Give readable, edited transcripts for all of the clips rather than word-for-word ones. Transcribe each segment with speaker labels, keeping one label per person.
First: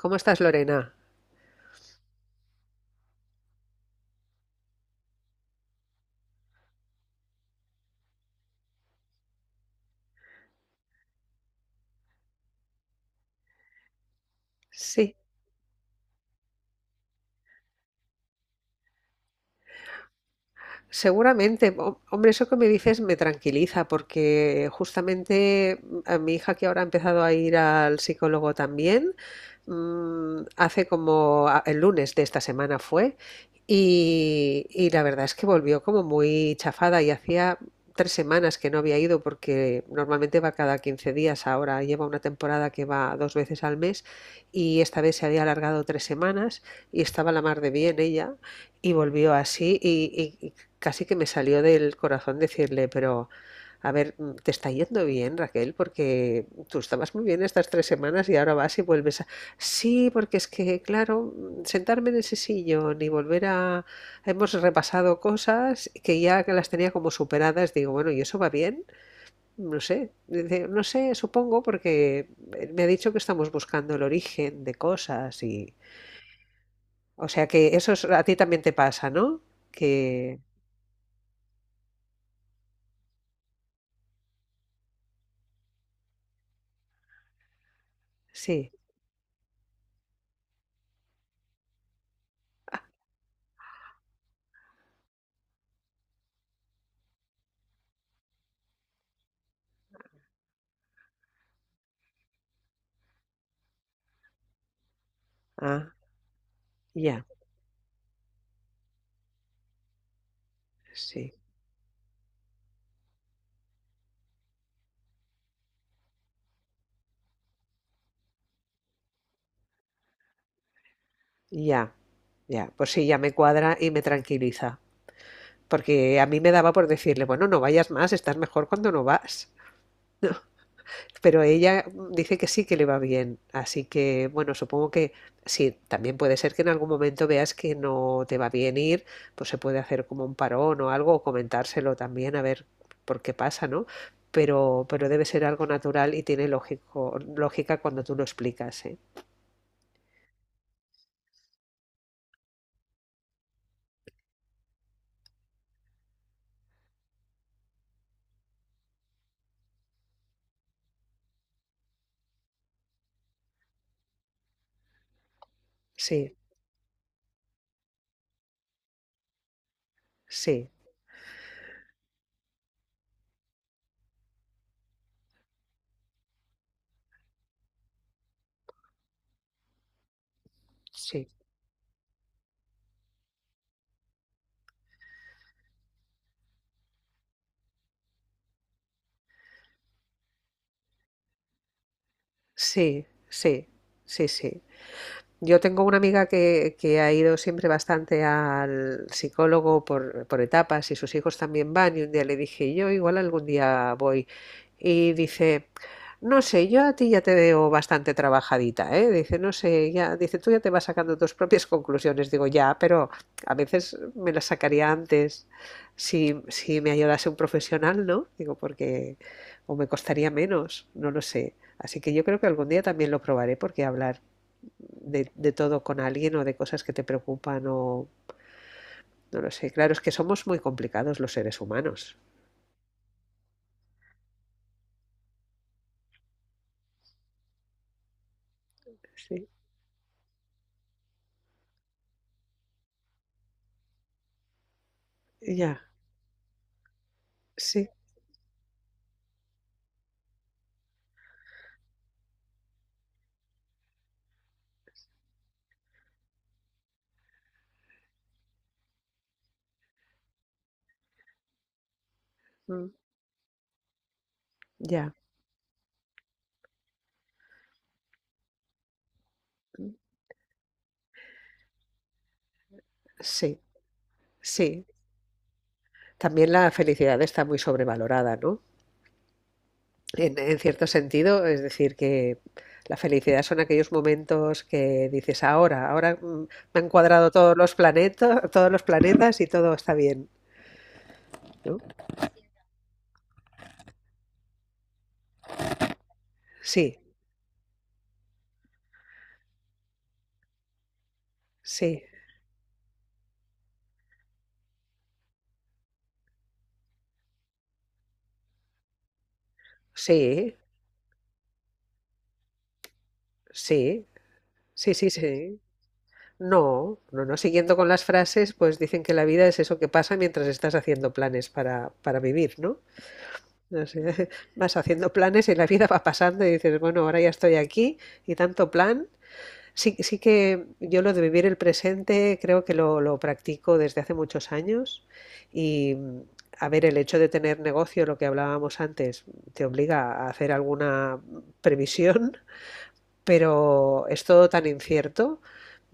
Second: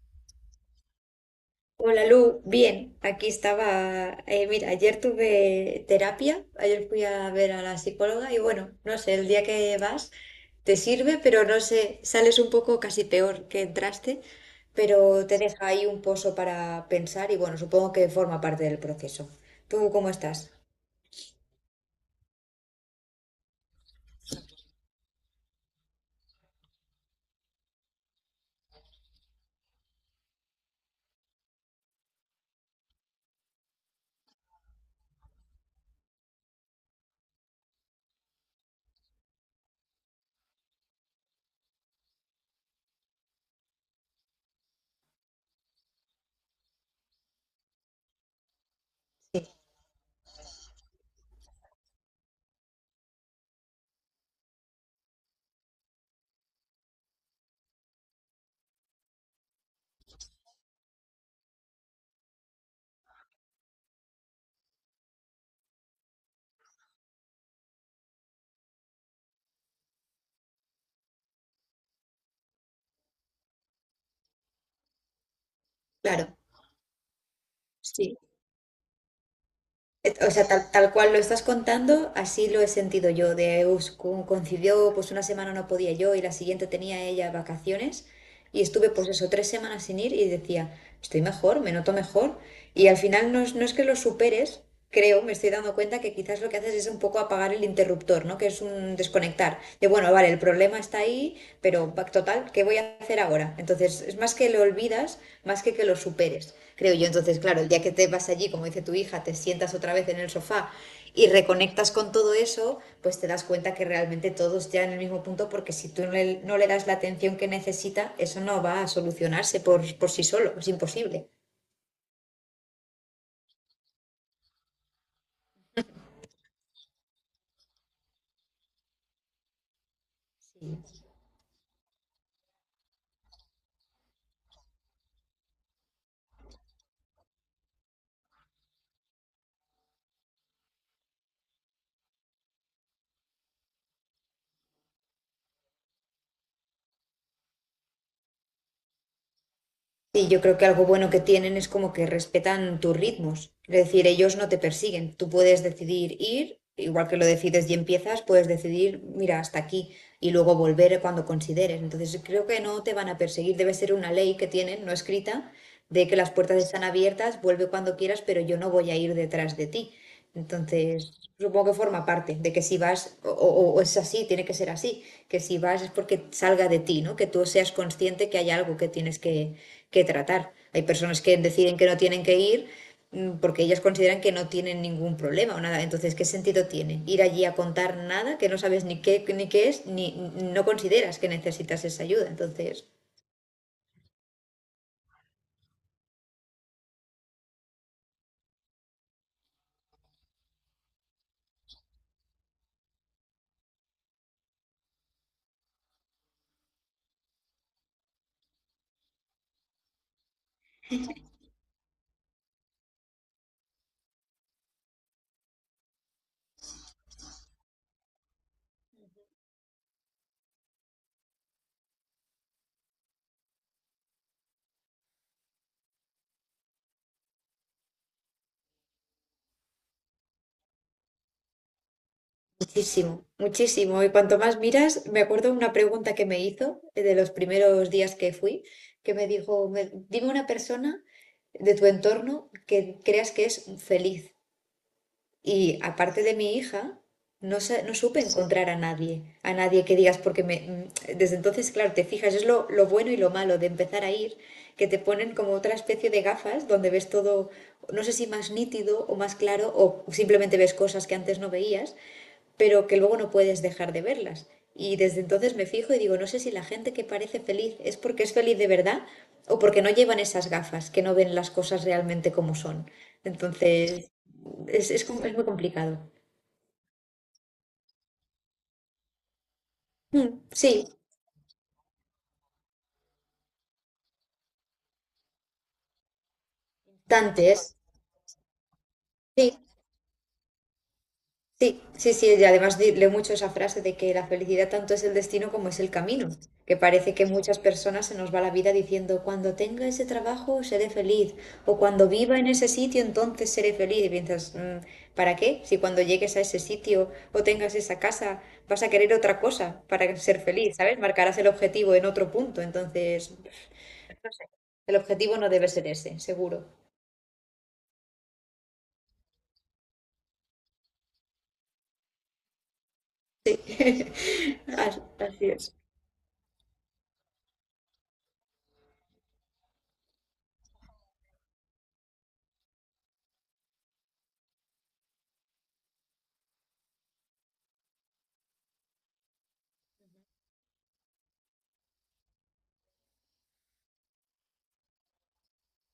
Speaker 1: ¿Cómo estás, Lorena?
Speaker 2: Hola Lu, bien, aquí estaba, mira, ayer tuve terapia, ayer fui a ver a la psicóloga y bueno, no sé, el día que vas te sirve, pero no sé, sales un poco casi peor que entraste,
Speaker 1: Sí,
Speaker 2: pero te deja ahí un pozo para pensar y bueno, supongo que forma parte del proceso. ¿Tú cómo estás?
Speaker 1: seguramente. Hombre, eso que me dices me tranquiliza porque justamente, a mi hija, que ahora ha empezado a ir al psicólogo también, hace como el lunes de esta semana fue. Y la verdad es que volvió como muy chafada, y hacía 3 semanas que no había ido porque normalmente va cada 15 días; ahora lleva una temporada que va dos veces al mes y esta vez se había alargado 3 semanas, y estaba la mar de bien ella y volvió así, y- casi que me salió del corazón decirle: pero a ver, te está yendo bien, Raquel, porque tú estabas muy bien estas 3 semanas y ahora vas y vuelves a... Sí, porque es que, claro, sentarme en ese sillón y volver a... Hemos repasado cosas que ya las tenía como superadas. Digo, bueno, ¿y eso va bien? No sé, dice, no sé, supongo, porque me ha dicho que estamos buscando el origen de cosas y...
Speaker 2: Claro,
Speaker 1: O sea que eso,
Speaker 2: sí.
Speaker 1: a ti también te pasa, ¿no? Que
Speaker 2: O sea, tal cual lo estás contando, así lo he sentido yo, coincidió pues una semana no podía yo y la siguiente tenía ella vacaciones. Y
Speaker 1: sí,
Speaker 2: estuve pues eso, tres semanas sin ir y decía, estoy mejor, me noto mejor. Y al final no es que lo superes, creo, me estoy dando cuenta que quizás lo que haces es un poco apagar el interruptor, ¿no? Que es un desconectar. De bueno, vale, el problema está ahí, pero total, ¿qué voy a hacer ahora? Entonces, es más que lo olvidas, más que
Speaker 1: ah,
Speaker 2: lo superes, creo yo.
Speaker 1: ya.
Speaker 2: Entonces, claro, el día que te vas allí, como dice tu hija, te sientas otra vez en el sofá y
Speaker 1: Sí,
Speaker 2: reconectas con todo eso, pues te das cuenta que realmente todos ya en el mismo punto, porque si tú no le das la atención que necesita, eso no va a solucionarse por sí solo, es imposible.
Speaker 1: ya, ya. Pues sí, ya me cuadra y me tranquiliza. Porque a mí me daba por decirle, bueno, no vayas más, estás mejor cuando no vas.
Speaker 2: Sí,
Speaker 1: Pero ella, dice que sí, que le va bien. Así que, bueno, supongo que sí, también puede ser que en algún momento veas que no te va bien ir, pues se puede hacer como un parón o algo, o comentárselo también, a ver por qué pasa, ¿no? Pero debe ser algo natural y tiene lógico, lógica, cuando tú lo explicas, ¿eh?
Speaker 2: sí, yo creo que algo bueno que tienen es como que respetan tus ritmos. Es decir, ellos no te persiguen. Tú puedes decidir ir, igual que lo decides y empiezas, puedes decidir, mira, hasta aquí y luego volver cuando consideres. Entonces, creo que no te van a perseguir. Debe ser una ley que tienen, no escrita, de que las
Speaker 1: Sí,
Speaker 2: puertas están abiertas, vuelve cuando quieras, pero yo no voy a ir detrás de ti.
Speaker 1: sí,
Speaker 2: Entonces, supongo que forma parte de que si vas, o es así, tiene que ser así, que si vas es porque salga de ti, ¿no? Que tú seas consciente que hay algo que que tratar. Hay personas
Speaker 1: sí.
Speaker 2: que deciden que no tienen que ir porque ellas consideran que no tienen ningún problema o nada. Entonces, ¿qué sentido tiene ir allí a contar nada que no sabes ni qué es, ni no consideras que necesitas esa ayuda? Entonces...
Speaker 1: Sí, sí, sí, sí. Yo tengo una amiga que ha ido siempre bastante al psicólogo por etapas, y sus hijos también van, y un día le dije: yo igual algún día voy. Y dice, no sé, yo a ti ya te veo bastante trabajadita, ¿eh? Dice, no sé, ya, dice, tú ya te vas sacando tus propias conclusiones. Digo, ya, pero a veces me las sacaría antes si, si me ayudase un profesional, ¿no? Digo, porque, o me costaría menos, no lo sé. Así que yo creo que algún día también lo probaré, porque hablar de todo con alguien, o de cosas que te preocupan, o no lo sé. Claro, es que somos muy complicados los seres humanos.
Speaker 2: Muchísimo, muchísimo. Y cuanto más miras, me acuerdo una pregunta que me hizo de los primeros días que fui, que me
Speaker 1: Sí,
Speaker 2: dijo, Dime una persona de tu entorno que creas que es feliz". Y
Speaker 1: ya,
Speaker 2: aparte de mi hija, no,
Speaker 1: sí,
Speaker 2: no supe encontrar a nadie que digas, porque desde entonces, claro, te fijas, es lo bueno y lo malo de empezar a ir, que te ponen como otra especie de gafas donde ves todo, no sé si más nítido o más claro, o simplemente ves cosas que antes no veías, pero
Speaker 1: mm,
Speaker 2: que luego no puedes dejar de verlas. Y
Speaker 1: ya,
Speaker 2: desde entonces me fijo y digo, no sé si la gente que parece feliz es porque es feliz de verdad o porque no llevan esas gafas, que no ven las cosas realmente como son.
Speaker 1: sí,
Speaker 2: Entonces,
Speaker 1: sí.
Speaker 2: es muy complicado.
Speaker 1: También la felicidad está muy sobrevalorada, ¿no? En, en cierto
Speaker 2: Sí.
Speaker 1: sentido, es decir, que la felicidad son aquellos momentos que dices: ahora, ahora, me han cuadrado
Speaker 2: Dante es.
Speaker 1: todos los planetas y
Speaker 2: Sí,
Speaker 1: todo está bien, ¿no?
Speaker 2: sí, sí, sí. Y además leo mucho esa frase de que la felicidad tanto es el destino como es el camino. Que
Speaker 1: Sí,
Speaker 2: parece que muchas personas se nos va la vida diciendo, cuando tenga ese trabajo seré feliz. O
Speaker 1: sí,
Speaker 2: cuando viva en ese sitio entonces seré feliz. Y piensas, ¿para qué? Si cuando llegues a ese sitio o tengas esa casa vas a querer otra cosa para ser
Speaker 1: sí,
Speaker 2: feliz, ¿sabes? Marcarás el objetivo en otro punto". Entonces,
Speaker 1: sí,
Speaker 2: no sé.
Speaker 1: sí,
Speaker 2: El
Speaker 1: sí,
Speaker 2: objetivo no
Speaker 1: sí.
Speaker 2: debe ser ese, seguro.
Speaker 1: No, no, no. Siguiendo con las frases, pues dicen que la vida es eso que pasa mientras estás haciendo planes para vivir, ¿no? O sea, vas haciendo
Speaker 2: Así
Speaker 1: planes y la
Speaker 2: es.
Speaker 1: vida va pasando y dices, bueno, ahora ya estoy aquí y tanto plan. Sí, sí que yo lo de vivir el presente creo que lo practico desde hace muchos años, y a ver, el hecho de tener negocio, lo que hablábamos antes, te obliga a hacer alguna previsión, pero es todo tan incierto.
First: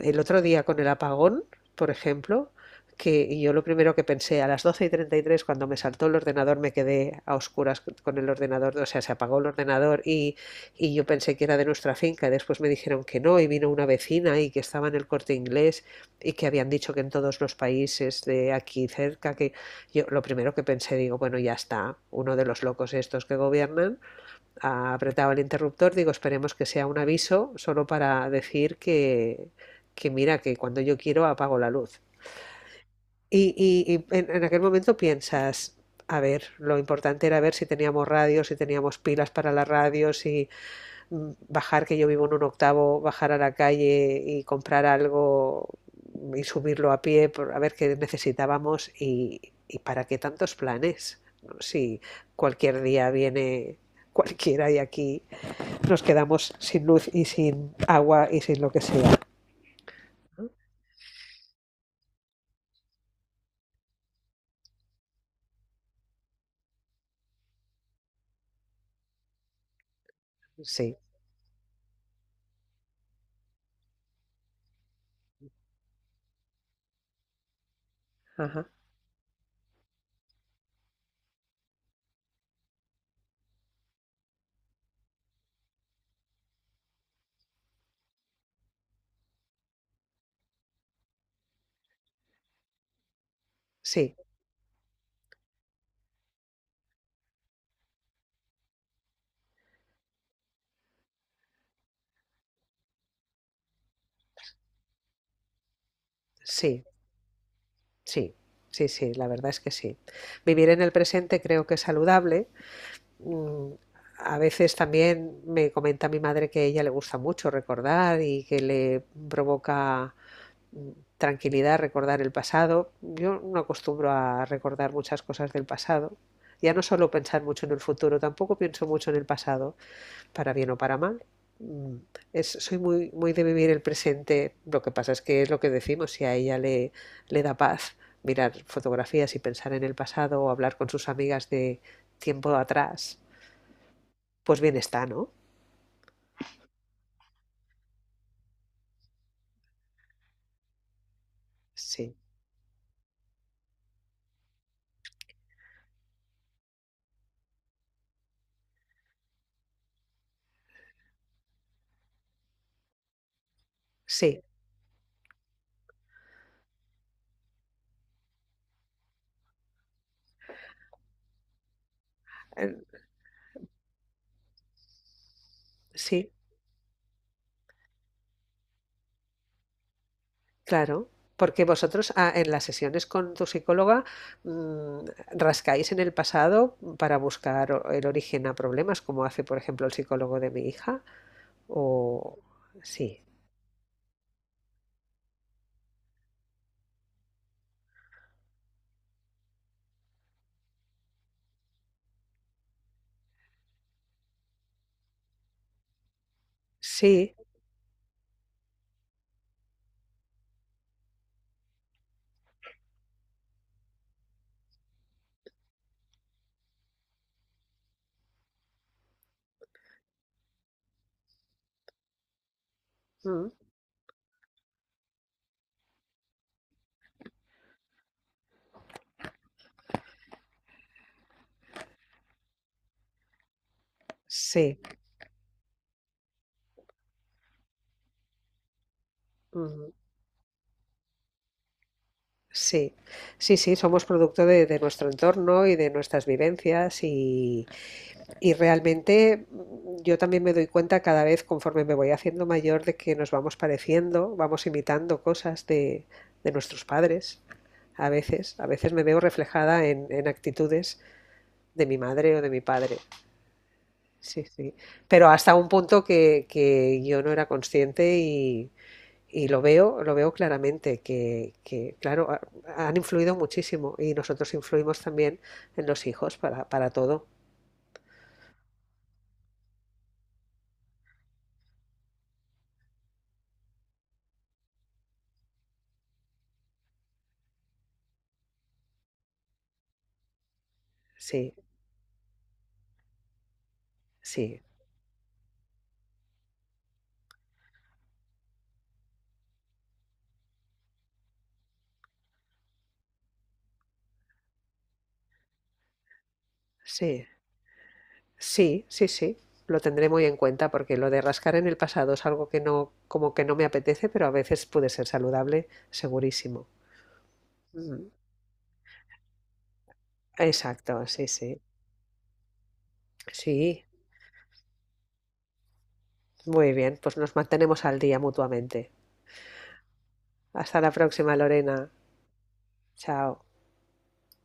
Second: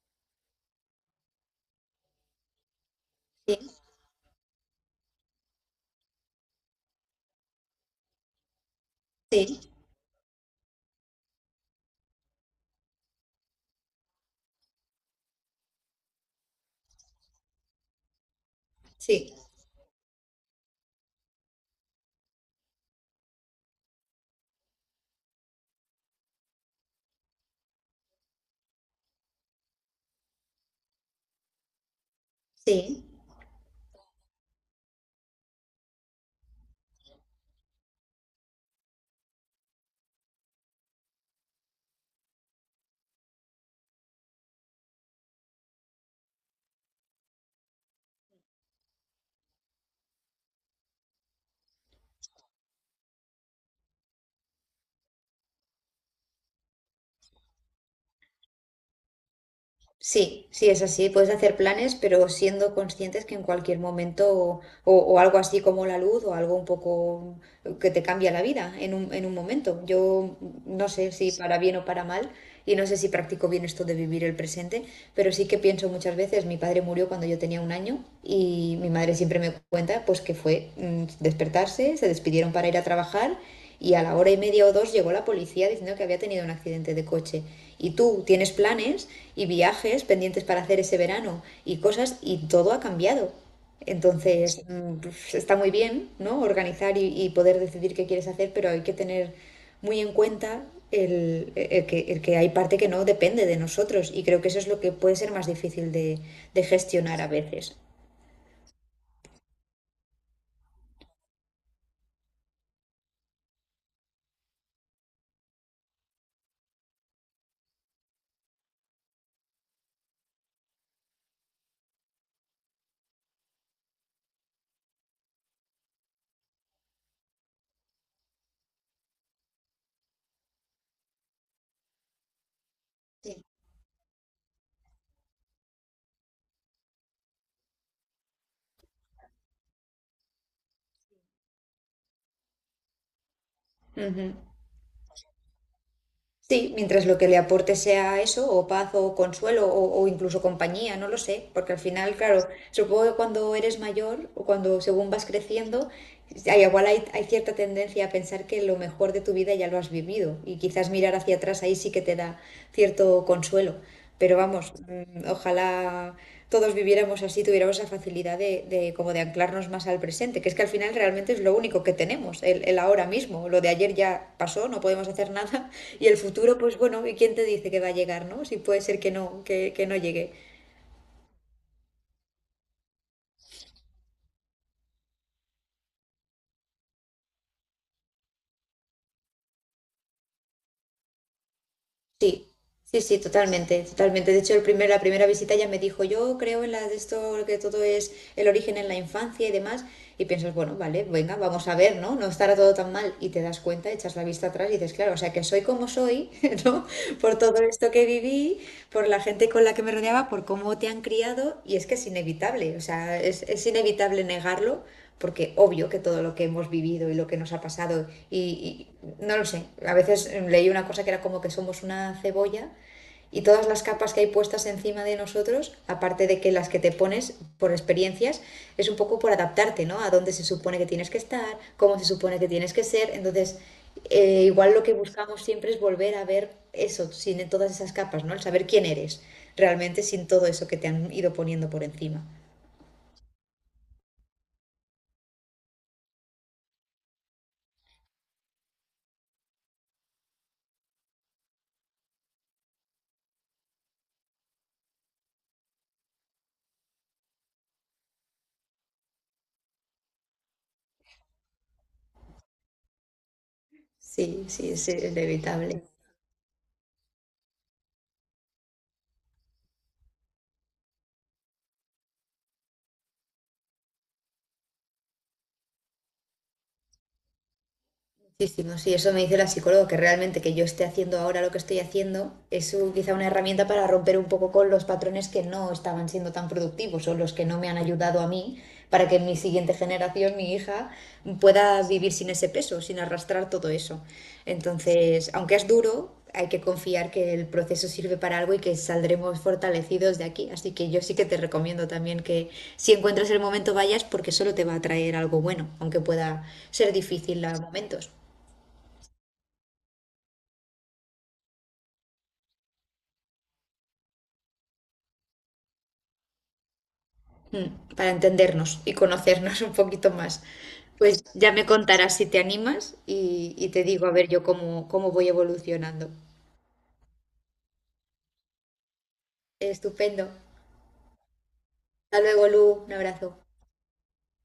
Speaker 1: El otro día con el apagón, por ejemplo, que yo lo
Speaker 2: Sí,
Speaker 1: primero que pensé, a las 12:33, cuando me saltó el ordenador, me quedé a oscuras con el ordenador, o sea, se apagó el
Speaker 2: sí,
Speaker 1: ordenador, y yo pensé que era de nuestra finca, y después me dijeron que no, y vino una vecina, y que estaba en el Corte Inglés, y que habían dicho que en todos los países de aquí
Speaker 2: sí,
Speaker 1: cerca. Que yo lo primero que pensé, digo, bueno, ya está, uno de los locos estos que gobiernan apretaba el interruptor. Digo, esperemos que sea un aviso solo para decir que, mira, que cuando yo quiero apago la luz.
Speaker 2: sí.
Speaker 1: Y en aquel momento piensas, a ver, lo importante era ver si teníamos radio, si teníamos pilas para la radio, si bajar, que yo vivo en un octavo, bajar a la calle y comprar algo y subirlo a pie, a ver qué necesitábamos, y para qué tantos planes, ¿no? Si cualquier día viene cualquiera y aquí nos quedamos sin luz y sin agua y sin lo que sea.
Speaker 2: Sí,
Speaker 1: ¿No?
Speaker 2: sí, es así. Puedes hacer planes, pero siendo conscientes que en cualquier momento o algo así como la luz o algo un poco que te cambia la vida en en un momento. Yo no
Speaker 1: Sí,
Speaker 2: sé si para bien o para mal y no sé si practico bien esto de vivir el presente, pero sí que pienso muchas veces, mi padre murió cuando yo tenía un año
Speaker 1: ajá,
Speaker 2: y mi madre siempre me cuenta pues que fue despertarse, se despidieron para ir a trabajar y a la hora y media o dos llegó la policía diciendo que había tenido un accidente de coche. Y tú tienes planes y viajes pendientes para hacer ese verano y cosas y todo ha cambiado.
Speaker 1: sí,
Speaker 2: Entonces, pues, está muy bien, ¿no? Organizar y poder decidir qué quieres hacer, pero hay que tener muy en cuenta el que hay parte que no depende de nosotros y creo que eso es lo que puede ser más difícil de
Speaker 1: sí,
Speaker 2: gestionar a veces.
Speaker 1: sí, sí, sí, la verdad es que sí. Vivir en el presente creo que es saludable. Mm, A veces también me comenta mi madre que a ella le gusta mucho recordar, y que le provoca, mm, tranquilidad, recordar el pasado. Yo no acostumbro a recordar muchas cosas del pasado. Ya no solo pensar mucho en el futuro, tampoco pienso mucho en el pasado, para bien o para mal. Mm, soy muy, muy
Speaker 2: Sí.
Speaker 1: de vivir el presente. Lo que pasa es que es lo que decimos, si a ella le da paz mirar fotografías y pensar en el pasado, o hablar con sus amigas de tiempo atrás,
Speaker 2: Ujú.
Speaker 1: pues bien está, ¿no?
Speaker 2: Sí, mientras lo que le aporte sea eso, o paz, o consuelo, o incluso compañía, no lo sé, porque al
Speaker 1: Sí,
Speaker 2: final, claro, supongo que cuando eres mayor o cuando según vas creciendo, hay cierta tendencia a pensar que lo mejor de tu vida ya lo has vivido y quizás mirar hacia atrás ahí sí que te da cierto consuelo. Pero
Speaker 1: sí,
Speaker 2: vamos, ojalá todos viviéramos así, tuviéramos esa facilidad de como de anclarnos más al presente, que es que al final realmente es lo único que tenemos,
Speaker 1: eh,
Speaker 2: el ahora mismo. Lo de ayer ya pasó, no podemos hacer nada, y el
Speaker 1: sí,
Speaker 2: futuro, pues bueno, ¿y quién te dice que va a llegar, no? Si puede ser que no, que no llegue.
Speaker 1: claro. Porque vosotros, en las sesiones con tu psicóloga, mm, rascáis en el pasado para buscar el origen a problemas, como hace, por ejemplo, el psicólogo de mi hija, o
Speaker 2: Sí, sí, sí,
Speaker 1: sí.
Speaker 2: totalmente, totalmente. De hecho, la primera visita ya me dijo, yo creo en la de esto, que todo es el origen en la infancia y demás. Y piensas, bueno, vale, venga, vamos a ver, ¿no? No estará todo tan mal. Y te das cuenta, echas la vista atrás y dices, claro, o sea, que soy como soy, ¿no?
Speaker 1: Sí.
Speaker 2: Por todo esto que viví, por la gente con la que me rodeaba, por cómo te han criado. Y es que es inevitable, o sea, es inevitable negarlo porque obvio que todo lo que hemos vivido y lo que nos ha pasado, y no lo sé, a veces leí una cosa que era como que somos una cebolla y
Speaker 1: Mm.
Speaker 2: todas las capas que hay puestas encima de nosotros, aparte de que las que te pones por experiencias, es un poco por adaptarte, ¿no? A dónde se supone que tienes que estar, cómo se supone que tienes que ser. Entonces, igual
Speaker 1: Sí,
Speaker 2: lo que buscamos siempre es volver a ver eso, sin todas esas capas, ¿no? El saber quién eres
Speaker 1: ujú.
Speaker 2: realmente sin todo eso que te han ido poniendo por encima.
Speaker 1: Sí, sí, sí, somos producto de nuestro entorno y de nuestras vivencias, y realmente, yo también me doy cuenta, cada vez conforme me voy haciendo mayor, de que nos vamos pareciendo, vamos imitando cosas de nuestros padres. A veces me veo reflejada en actitudes de mi madre o de mi padre. Sí,
Speaker 2: Sí, sí,
Speaker 1: sí.
Speaker 2: es
Speaker 1: Pero hasta un
Speaker 2: inevitable.
Speaker 1: punto que yo no era consciente. Y lo veo claramente, que, claro, han influido muchísimo, y nosotros influimos también en los hijos para todo.
Speaker 2: Muchísimo, sí, eso me dice la psicóloga, que realmente que yo esté haciendo ahora lo que estoy haciendo es quizá una herramienta para romper un poco con los patrones que no estaban siendo tan productivos o los que no me han ayudado a mí para que mi siguiente generación, mi hija,
Speaker 1: Sí,
Speaker 2: pueda vivir sin ese peso, sin arrastrar todo eso.
Speaker 1: sí,
Speaker 2: Entonces, aunque es duro, hay que confiar que el proceso sirve para algo y que saldremos fortalecidos de aquí. Así que yo sí que te recomiendo también que si encuentras el momento vayas porque solo te va a traer algo bueno, aunque pueda ser
Speaker 1: sí,
Speaker 2: difícil a momentos.
Speaker 1: sí, sí, sí. Lo tendré muy en cuenta porque lo de rascar en el pasado es algo que no, como que no me apetece, pero a veces puede ser saludable, segurísimo. Ujú.
Speaker 2: Para entendernos y conocernos un poquito más.
Speaker 1: Exacto,
Speaker 2: Pues
Speaker 1: sí,
Speaker 2: ya
Speaker 1: sí.
Speaker 2: me contarás si te animas y te
Speaker 1: Sí,
Speaker 2: digo a ver yo cómo voy evolucionando.
Speaker 1: muy bien, pues nos mantenemos al día mutuamente.
Speaker 2: Estupendo.
Speaker 1: Hasta la próxima, Lorena.
Speaker 2: Hasta luego, Lu. Un abrazo.
Speaker 1: Chao.